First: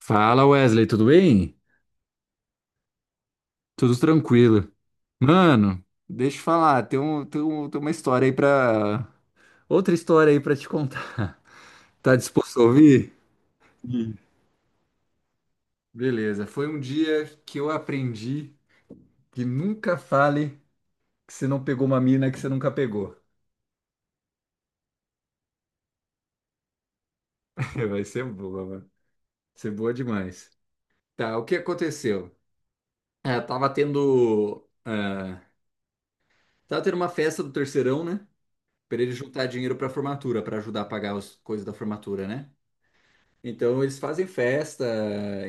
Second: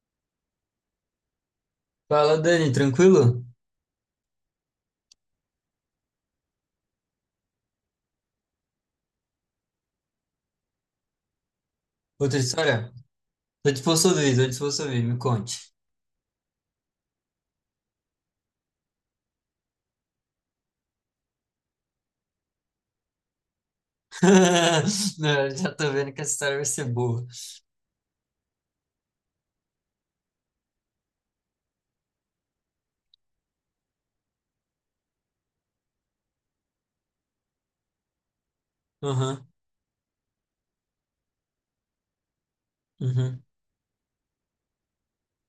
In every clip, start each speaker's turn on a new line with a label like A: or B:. A: Fala Wesley, tudo bem?
B: Fala, Dani, tranquilo?
A: Tudo tranquilo. Mano, deixa eu falar, tem uma história aí pra. Outra história aí pra te contar. Tá
B: Outra
A: disposto a
B: história?
A: ouvir?
B: Tô disposto a
A: Sim.
B: ouvir, tô disposto a ouvir, me conte.
A: Beleza, foi um dia que eu aprendi que nunca fale que você não pegou uma mina que você nunca pegou.
B: Não, já tô vendo que essa história vai ser boa.
A: Vai ser boa, mano. Vai ser boa demais. Tá, o que aconteceu? É, tava tendo uma festa do terceirão, né? Pra ele juntar
B: Aham,
A: dinheiro pra formatura, pra ajudar a pagar as coisas da formatura, né?
B: uhum,
A: Então eles fazem festa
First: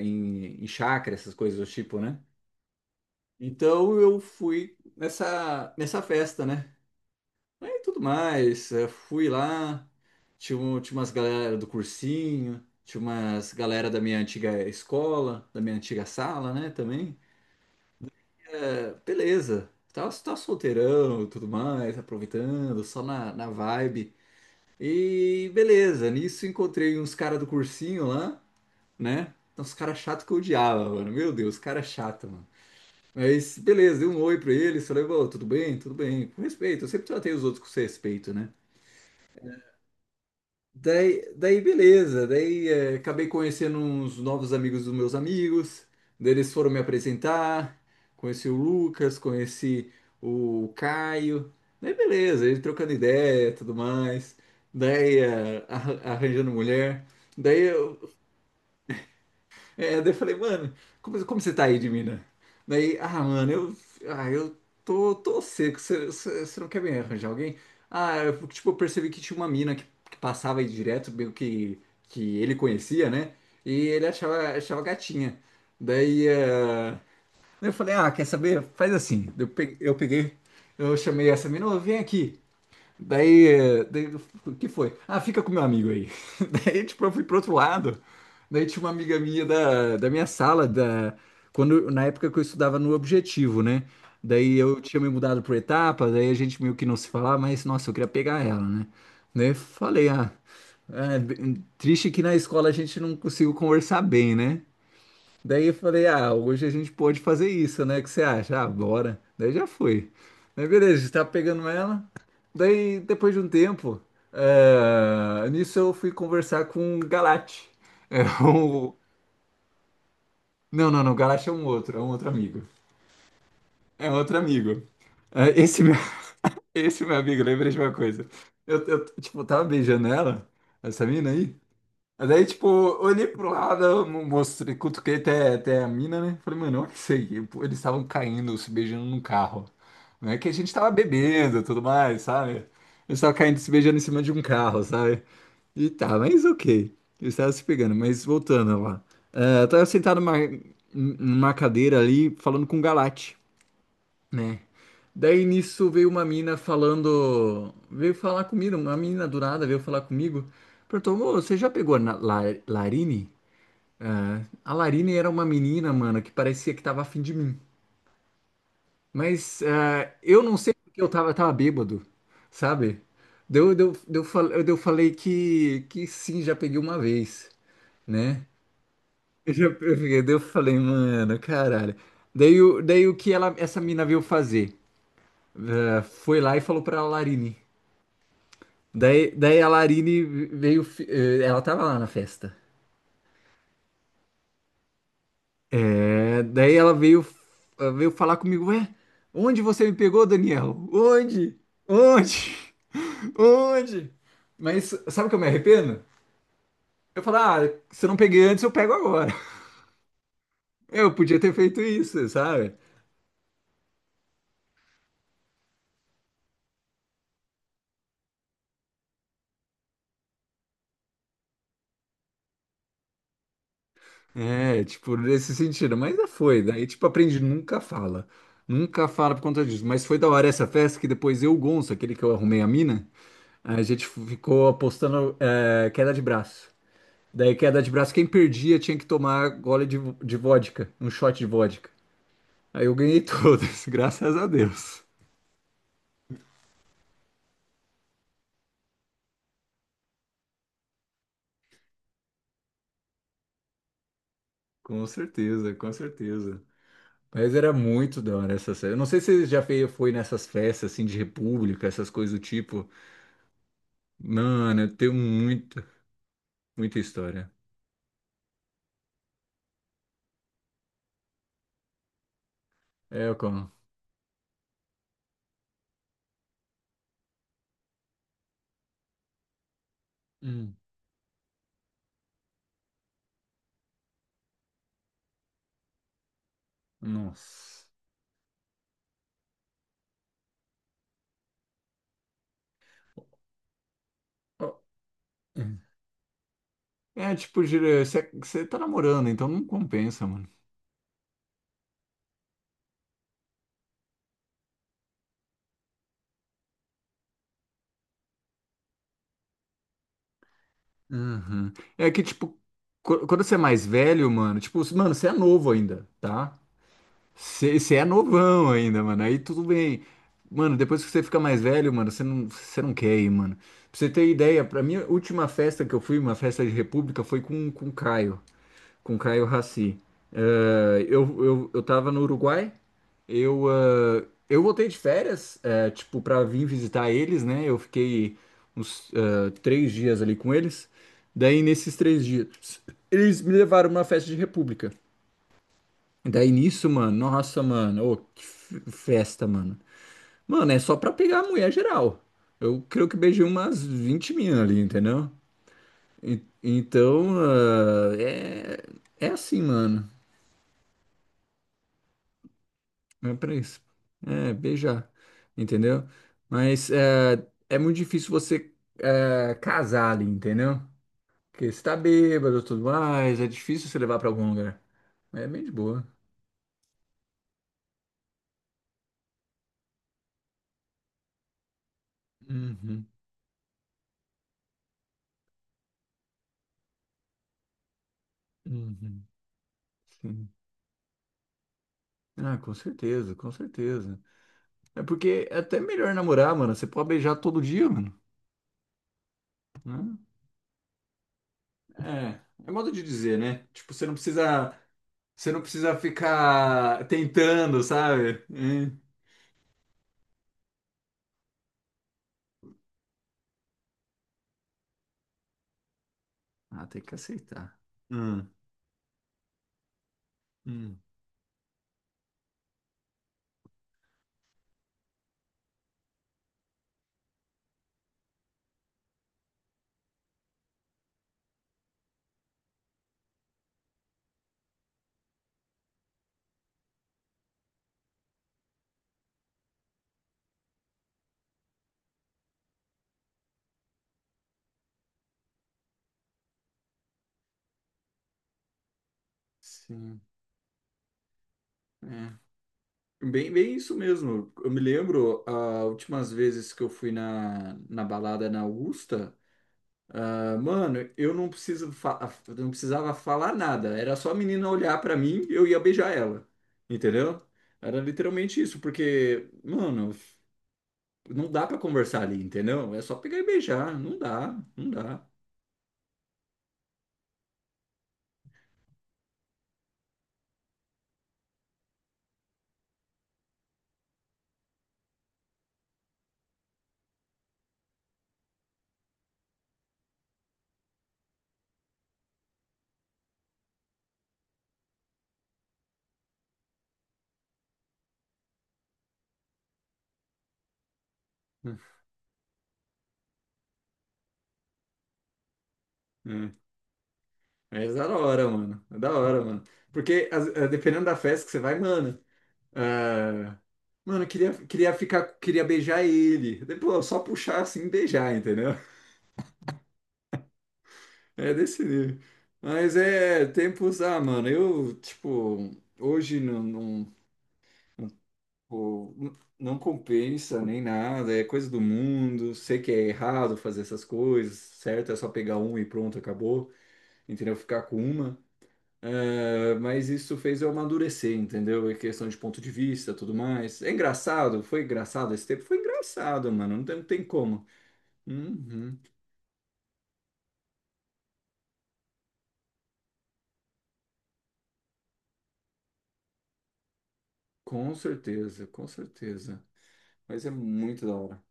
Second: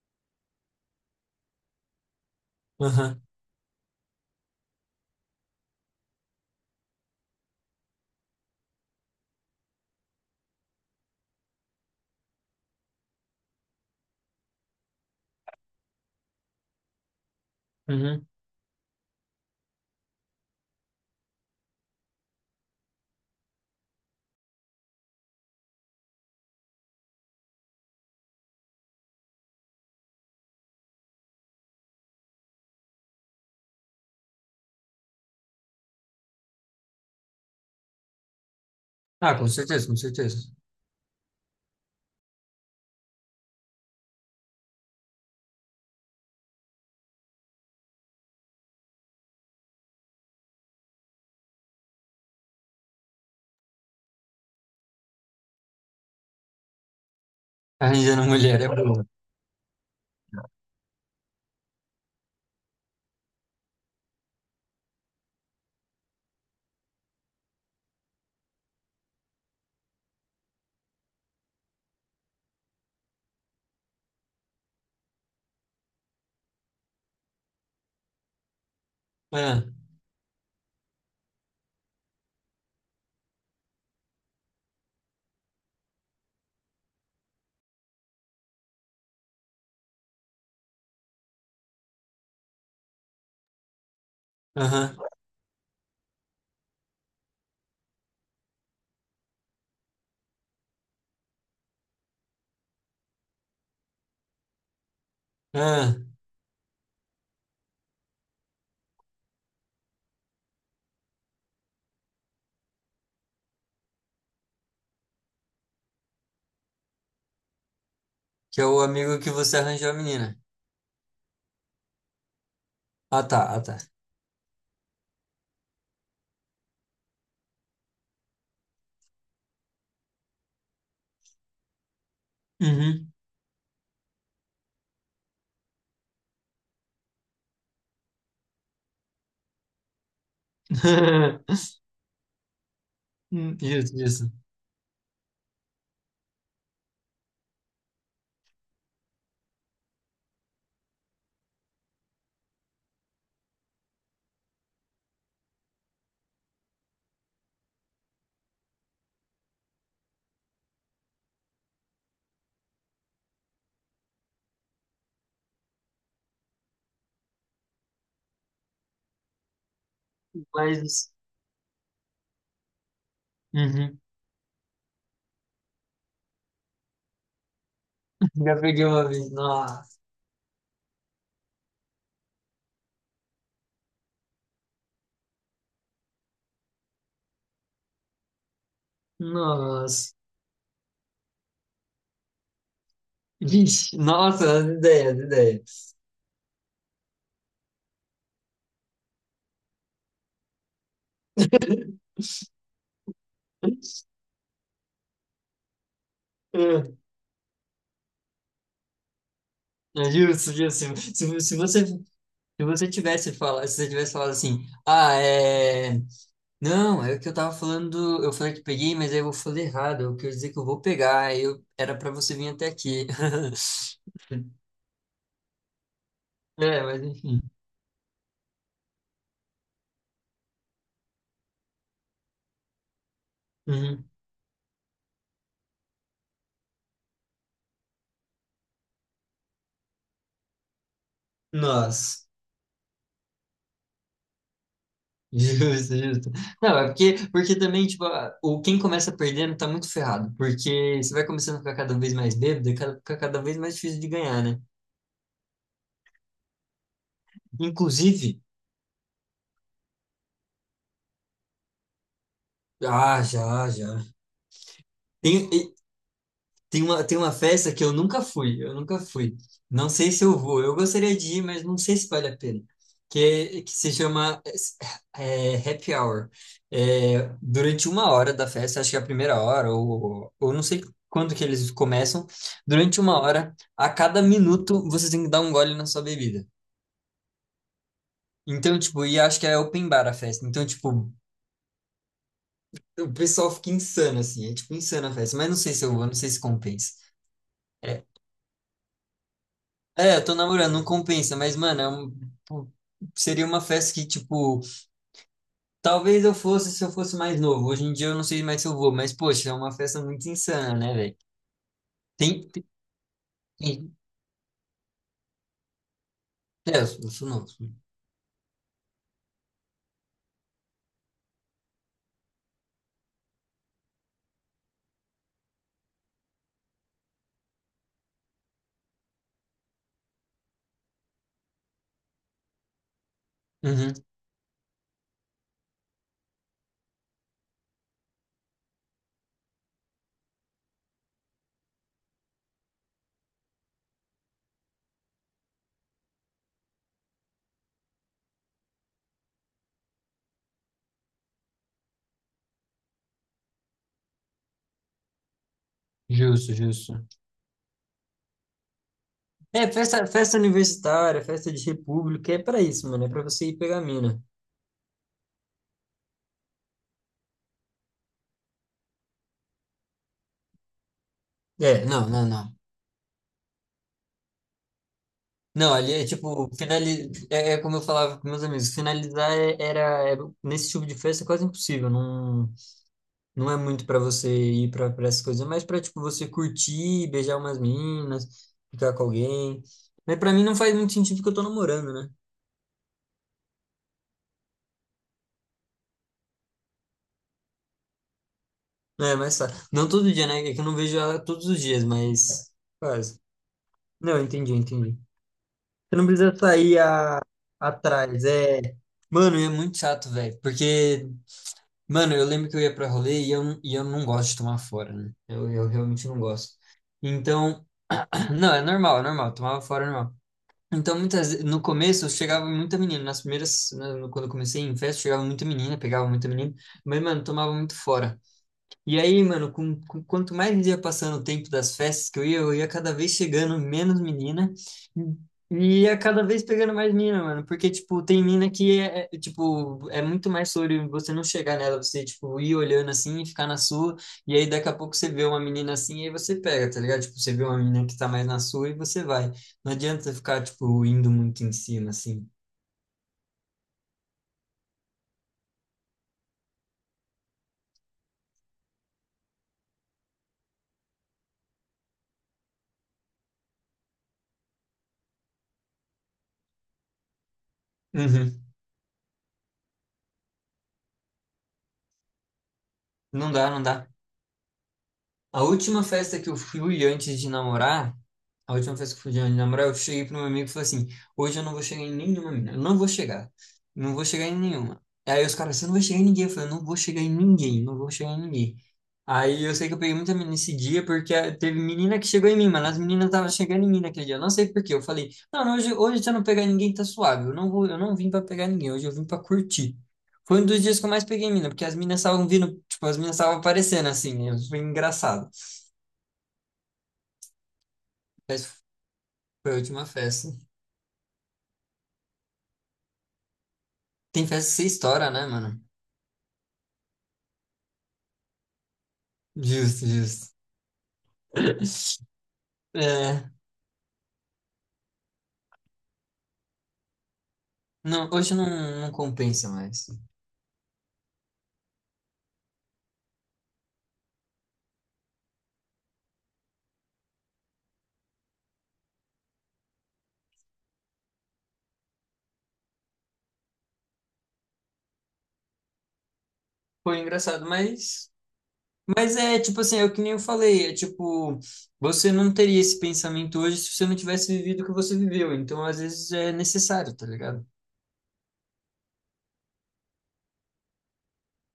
A: em chácara, essas coisas do tipo, né?
B: aham,
A: Então eu fui nessa festa, né? Aí tudo mais, fui lá, tinha umas galera do cursinho, tinha umas galera da minha antiga escola, da minha antiga sala, né, também.
B: uhum.
A: Beleza, tava solteirão e tudo mais, aproveitando, só na vibe. E beleza, nisso encontrei uns caras do cursinho lá, né? Então, os caras chatos que eu odiava, mano. Meu Deus, cara chato, mano. Mas, beleza, dei um oi pra ele, falei, "Ô, tudo bem, com respeito. Eu sempre tratei os outros com respeito, né?
B: Ah, com certeza, com certeza.
A: Daí beleza, daí acabei conhecendo uns novos amigos dos meus amigos, daí eles foram me apresentar, conheci o Lucas, conheci o Caio, daí beleza, ele trocando ideia e tudo mais, daí arranjando mulher, daí eu,
B: Arranjando mulher é boa.
A: É, daí eu falei, mano, como você tá aí de mina? Daí, ah, mano, eu tô seco, você não quer me arranjar alguém? Ah, tipo, eu percebi que tinha uma mina que passava aí direto, meio que ele conhecia, né? E ele achava gatinha. Daí, eh, daí eu falei, ah, quer saber? Faz assim. Daí Eu
B: Ah,
A: pe- eu peguei, eu chamei essa mina, ô, vem aqui. Daí, o que foi? Ah, fica com meu amigo aí. Daí, tipo, eu fui pro outro lado. Daí tinha uma amiga minha da minha sala, quando, na época que eu estudava no Objetivo, né? Daí eu
B: Aham,
A: tinha me mudado pro Etapa, daí a gente meio que não se falava, mas, nossa, eu queria pegar ela, né? Daí eu falei, ah, é, triste que na escola a gente não conseguiu conversar bem, né? Daí eu
B: ah,
A: falei, ah, hoje a gente pode fazer isso, né? O que você acha? Ah, bora. Daí já foi. Aí beleza, estava pegando ela. Daí, depois de um tempo, nisso eu fui conversar com o Galate. É
B: que é o
A: o...
B: amigo que você arranjou a menina.
A: Não, não, não, o Galate é um outro, amigo.
B: Ah, tá, ah, tá.
A: É um outro amigo. Eh, esse, meu, Esse meu amigo, lembrei de uma coisa. Eu, tipo, tava beijando ela, essa mina aí. Mas daí, tipo,
B: Uhum.
A: olhei pro lado, mostrei, cutuquei até a mina, né? Falei, mano, olha isso aí. Pô, eles estavam caindo, se beijando no carro. Não é que a gente tava bebendo e tudo mais, sabe? Eles estavam caindo, se
B: Isso,
A: beijando em cima
B: isso.
A: de um carro, sabe? E tá, mas ok. Eles estavam se pegando, mas voltando lá. Ah, eu tava sentado numa cadeira ali, falando com o Galate, né? Daí nisso veio uma mina falando, veio falar comigo, uma menina do nada veio falar comigo, perguntou, "Ô, você já pegou na Larine? Ah, a Larine era uma menina, mano, que parecia que tava afim de mim, mas eu não sei porque
B: Mas,
A: eu tava bêbado, sabe? Deu, deu,
B: uhum.
A: deu, fal- deu falei que sim, já peguei uma vez, né?
B: Já peguei uma vez.
A: Eu já
B: Nossa,
A: peguei, daí eu falei, mano, caralho. Daí o que ela, essa mina veio fazer? Ah, foi lá e falou pra Larine. Daí a
B: nossa.
A: Larine veio, ela tava lá na festa.
B: Vixe, nossa, as ideias, as ideias.
A: É, daí ela veio falar comigo: Ué, onde você me pegou, Daniel? Onde? Onde? Onde? Mas sabe o que eu me arrependo? Eu falo: Ah, se eu não peguei antes, eu pego agora.
B: É, justo, justo. Se, se
A: Eu podia
B: se
A: ter
B: você,
A: feito
B: se
A: isso, sabe?
B: você tivesse falado, se você tivesse falado assim, ah, é. Não, é o que eu tava falando, eu falei que peguei, mas aí eu falei errado, eu quero dizer que eu vou pegar, era pra você vir até aqui.
A: É, tipo, nesse sentido. Mas já foi.
B: É,
A: Daí,
B: mas
A: tipo,
B: enfim.
A: aprendi: nunca fala. Nunca fala por conta disso. Mas foi da hora essa festa que depois eu, o Gonço, aquele que eu arrumei a mina. A
B: Uhum.
A: gente ficou apostando queda de braço. Daí, queda de braço, quem perdia tinha que tomar gole de vodka, um shot de vodka.
B: Nossa,
A: Aí eu ganhei todas, graças a Deus.
B: justo, justo. Não, é porque, porque também, tipo, a- o quem começa perdendo tá muito ferrado, porque você vai começando a ficar cada vez mais bêbado, e fica cada vez mais difícil de ganhar, né?
A: Com certeza, com certeza. Mas era muito
B: Inclusive,
A: da hora essa festa. Eu não sei se você já foi nessas festas assim de república, essas coisas do tipo.
B: ah, já, já.
A: Mano, eu tenho
B: Tem,
A: muita, muita
B: Tem uma
A: história.
B: festa que eu nunca fui, eu nunca fui. Não sei se eu vou. Eu gostaria de ir, mas não sei se vale a pena.
A: É,
B: Que
A: como?
B: se chama Happy Hour. É, durante uma hora da festa, acho que é a primeira hora, ou não
A: Hum,
B: sei quando que eles começam. Durante uma hora, a cada minuto, você tem que dar um gole na sua bebida.
A: nossa.
B: Então, tipo, e acho que é open bar a festa. Então, tipo, o pessoal fica insano, assim. É,
A: Ó,
B: tipo, insana a festa. Mas não sei se eu vou, não sei se compensa.
A: é tipo,
B: É,
A: você tá namorando, então não
B: é, eu
A: compensa,
B: tô
A: mano.
B: namorando, não compensa, mas, mano, pô, seria uma festa que, tipo, talvez eu fosse se eu fosse mais novo. Hoje em dia eu não sei mais se eu vou, mas, poxa, é uma festa muito insana, né, velho?
A: Uhum. É que,
B: Tem,
A: tipo,
B: tem,
A: quando você é mais
B: tem-
A: velho, mano, tipo, mano, você é novo ainda, tá?
B: É, eu sou novo.
A: Você é novão ainda, mano, aí tudo bem. Mano, depois que você fica mais velho, mano, você não quer ir, mano. Pra você ter ideia, pra minha última festa que eu fui, uma festa de república, foi com o Caio, com o Caio Raci. Eu tava no Uruguai, eu,
B: Uhum,
A: ah, eu voltei de férias, tipo, pra vir visitar eles, né? Eu fiquei uns três dias ali com eles. Daí, nesses três dias, eles me levaram numa festa de república. Daí, nisso, mano, nossa, mano, ô, que festa, mano. Mano, é só pra pegar a mulher geral. Eu creio que beijei umas 20 minas ali, entendeu?
B: justo, justo.
A: Então, é assim,
B: É, festa,
A: mano.
B: festa universitária, festa de república, é pra isso, mano, é pra
A: É
B: você ir
A: pra
B: pegar a
A: isso.
B: mina.
A: É, beijar. Entendeu? Mas é muito difícil você casar ali, entendeu? Porque
B: É,
A: você tá
B: não, não, não.
A: bêbado e tudo mais, é difícil você levar pra algum lugar. É bem
B: Não,
A: de
B: ali é
A: boa.
B: tipo, é, é como eu falava com meus amigos, era, nesse tipo de festa é quase impossível, não.
A: Uhum,
B: Não é muito pra você ir pra essas coisas, é mais pra, tipo, você curtir, beijar umas meninas, ficar com
A: uhum.
B: alguém. Mas pra mim
A: Sim.
B: não faz muito sentido porque eu tô namorando, né?
A: Ah, com certeza, com certeza. É porque é até melhor namorar, mano. Você pode beijar todo dia, mano,
B: É, mas tá. Não todo
A: né?
B: dia, né? É que eu não vejo ela todos os dias,
A: É,
B: mas
A: é modo de
B: quase.
A: dizer, né? Tipo, você não
B: Não, entendi,
A: precisa,
B: entendi.
A: você não
B: Você
A: precisa
B: não precisa sair
A: ficar
B: a...
A: tentando,
B: atrás,
A: sabe?
B: é...
A: É.
B: Mano, e é muito chato, velho, porque... Mano, eu lembro que eu ia pra rolê e eu não gosto de tomar fora, né? Eu realmente não gosto.
A: Ah, tem que
B: Então,
A: aceitar. Hum,
B: não, é normal, tomava fora é normal. Então,
A: hum,
B: muitas, no começo, chegava muita menina. Nas primeiras, né, quando eu comecei em festa, chegava muita menina, pegava muita menina. Mas, mano, tomava muito fora. E aí, mano, quanto mais ia passando o tempo das festas que eu ia cada vez chegando menos menina e ia cada vez pegando mais mina, mano. Porque, tipo, tem mina que é, tipo, é muito mais sobre você não chegar nela, você, tipo, ir olhando assim e ficar na sua. E aí, daqui a pouco, você vê uma menina assim e aí você pega, tá ligado? Tipo, você vê uma menina que tá mais na sua e você vai. Não adianta
A: sim,
B: ficar, tipo, indo muito em cima, assim.
A: é. Bem, bem isso mesmo. Eu me lembro, as últimas vezes que eu fui na balada na Augusta, ah, mano, eu não precisava falar nada. Era só a menina olhar pra mim e eu ia beijar ela. Entendeu? Era
B: Uhum.
A: literalmente isso, porque, mano, não dá pra conversar ali, entendeu? É só
B: Não
A: pegar
B: dá,
A: e
B: não dá.
A: beijar. Não dá, não dá.
B: A última festa que eu fui antes de namorar, a última festa que eu fui antes de namorar, eu cheguei pro meu amigo e falei assim: hoje eu não vou chegar em nenhuma mina, eu não vou chegar, não vou chegar em nenhuma. Aí os caras, você não vai chegar em ninguém. Eu falei, eu não vou chegar em ninguém, não vou chegar em ninguém. Aí eu sei que eu peguei muita menina nesse dia, porque ah, teve menina que chegou em mim, mas as meninas estavam chegando em mim naquele dia. Eu não sei por quê. Eu falei, não, não, hoje, hoje se eu não pegar ninguém, tá suave. Eu não vou, eu não vim pra pegar ninguém, hoje eu vim pra curtir. Foi um dos dias que eu mais peguei mina, porque as meninas estavam vindo, tipo, as meninas estavam aparecendo assim, né? Foi engraçado.
A: Mas da hora,
B: Mas
A: mano. É, da hora,
B: foi a
A: mano.
B: última festa.
A: Porque dependendo da festa que você vai, mano. Ah,
B: Tem
A: mano, eu
B: festa que
A: queria,
B: você
A: queria
B: estoura, né,
A: ficar,
B: mano?
A: queria beijar ele. Depois, só puxar assim e beijar, entendeu?
B: Justo, justo.
A: É desse nível. Mas
B: É,
A: é tempos, mano, eu, tipo, hoje não, não,
B: não, hoje não, não
A: tipo,
B: compensa
A: não
B: mais.
A: compensa nem nada, é coisa do mundo. Sei que é errado fazer essas coisas, certo? É só pegar uma e pronto, acabou. Entendeu? Ficar com uma. É, mas isso fez eu amadurecer, entendeu? É questão de ponto de vista, tudo mais. É engraçado, foi engraçado esse tempo? Foi engraçado, mano. Não
B: Foi
A: tem, não tem
B: engraçado,
A: como.
B: mas.
A: Uhum,
B: Mas é tipo assim, é o que nem eu falei, é tipo, você não teria esse pensamento hoje se você não tivesse vivido o que você viveu. Então, às vezes, é necessário, tá ligado?
A: com certeza, com certeza. Mas é muito da hora.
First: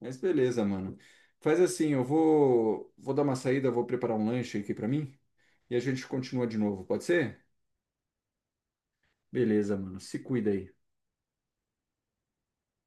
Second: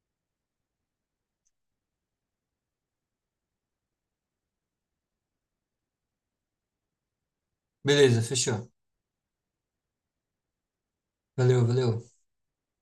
A: Mas beleza, mano. Faz assim, eu vou dar uma saída, vou preparar um lanche aqui pra mim e a gente continua de novo, pode ser?
B: Beleza, fechou.
A: Beleza, mano. Se cuida aí.
B: Valeu, valeu.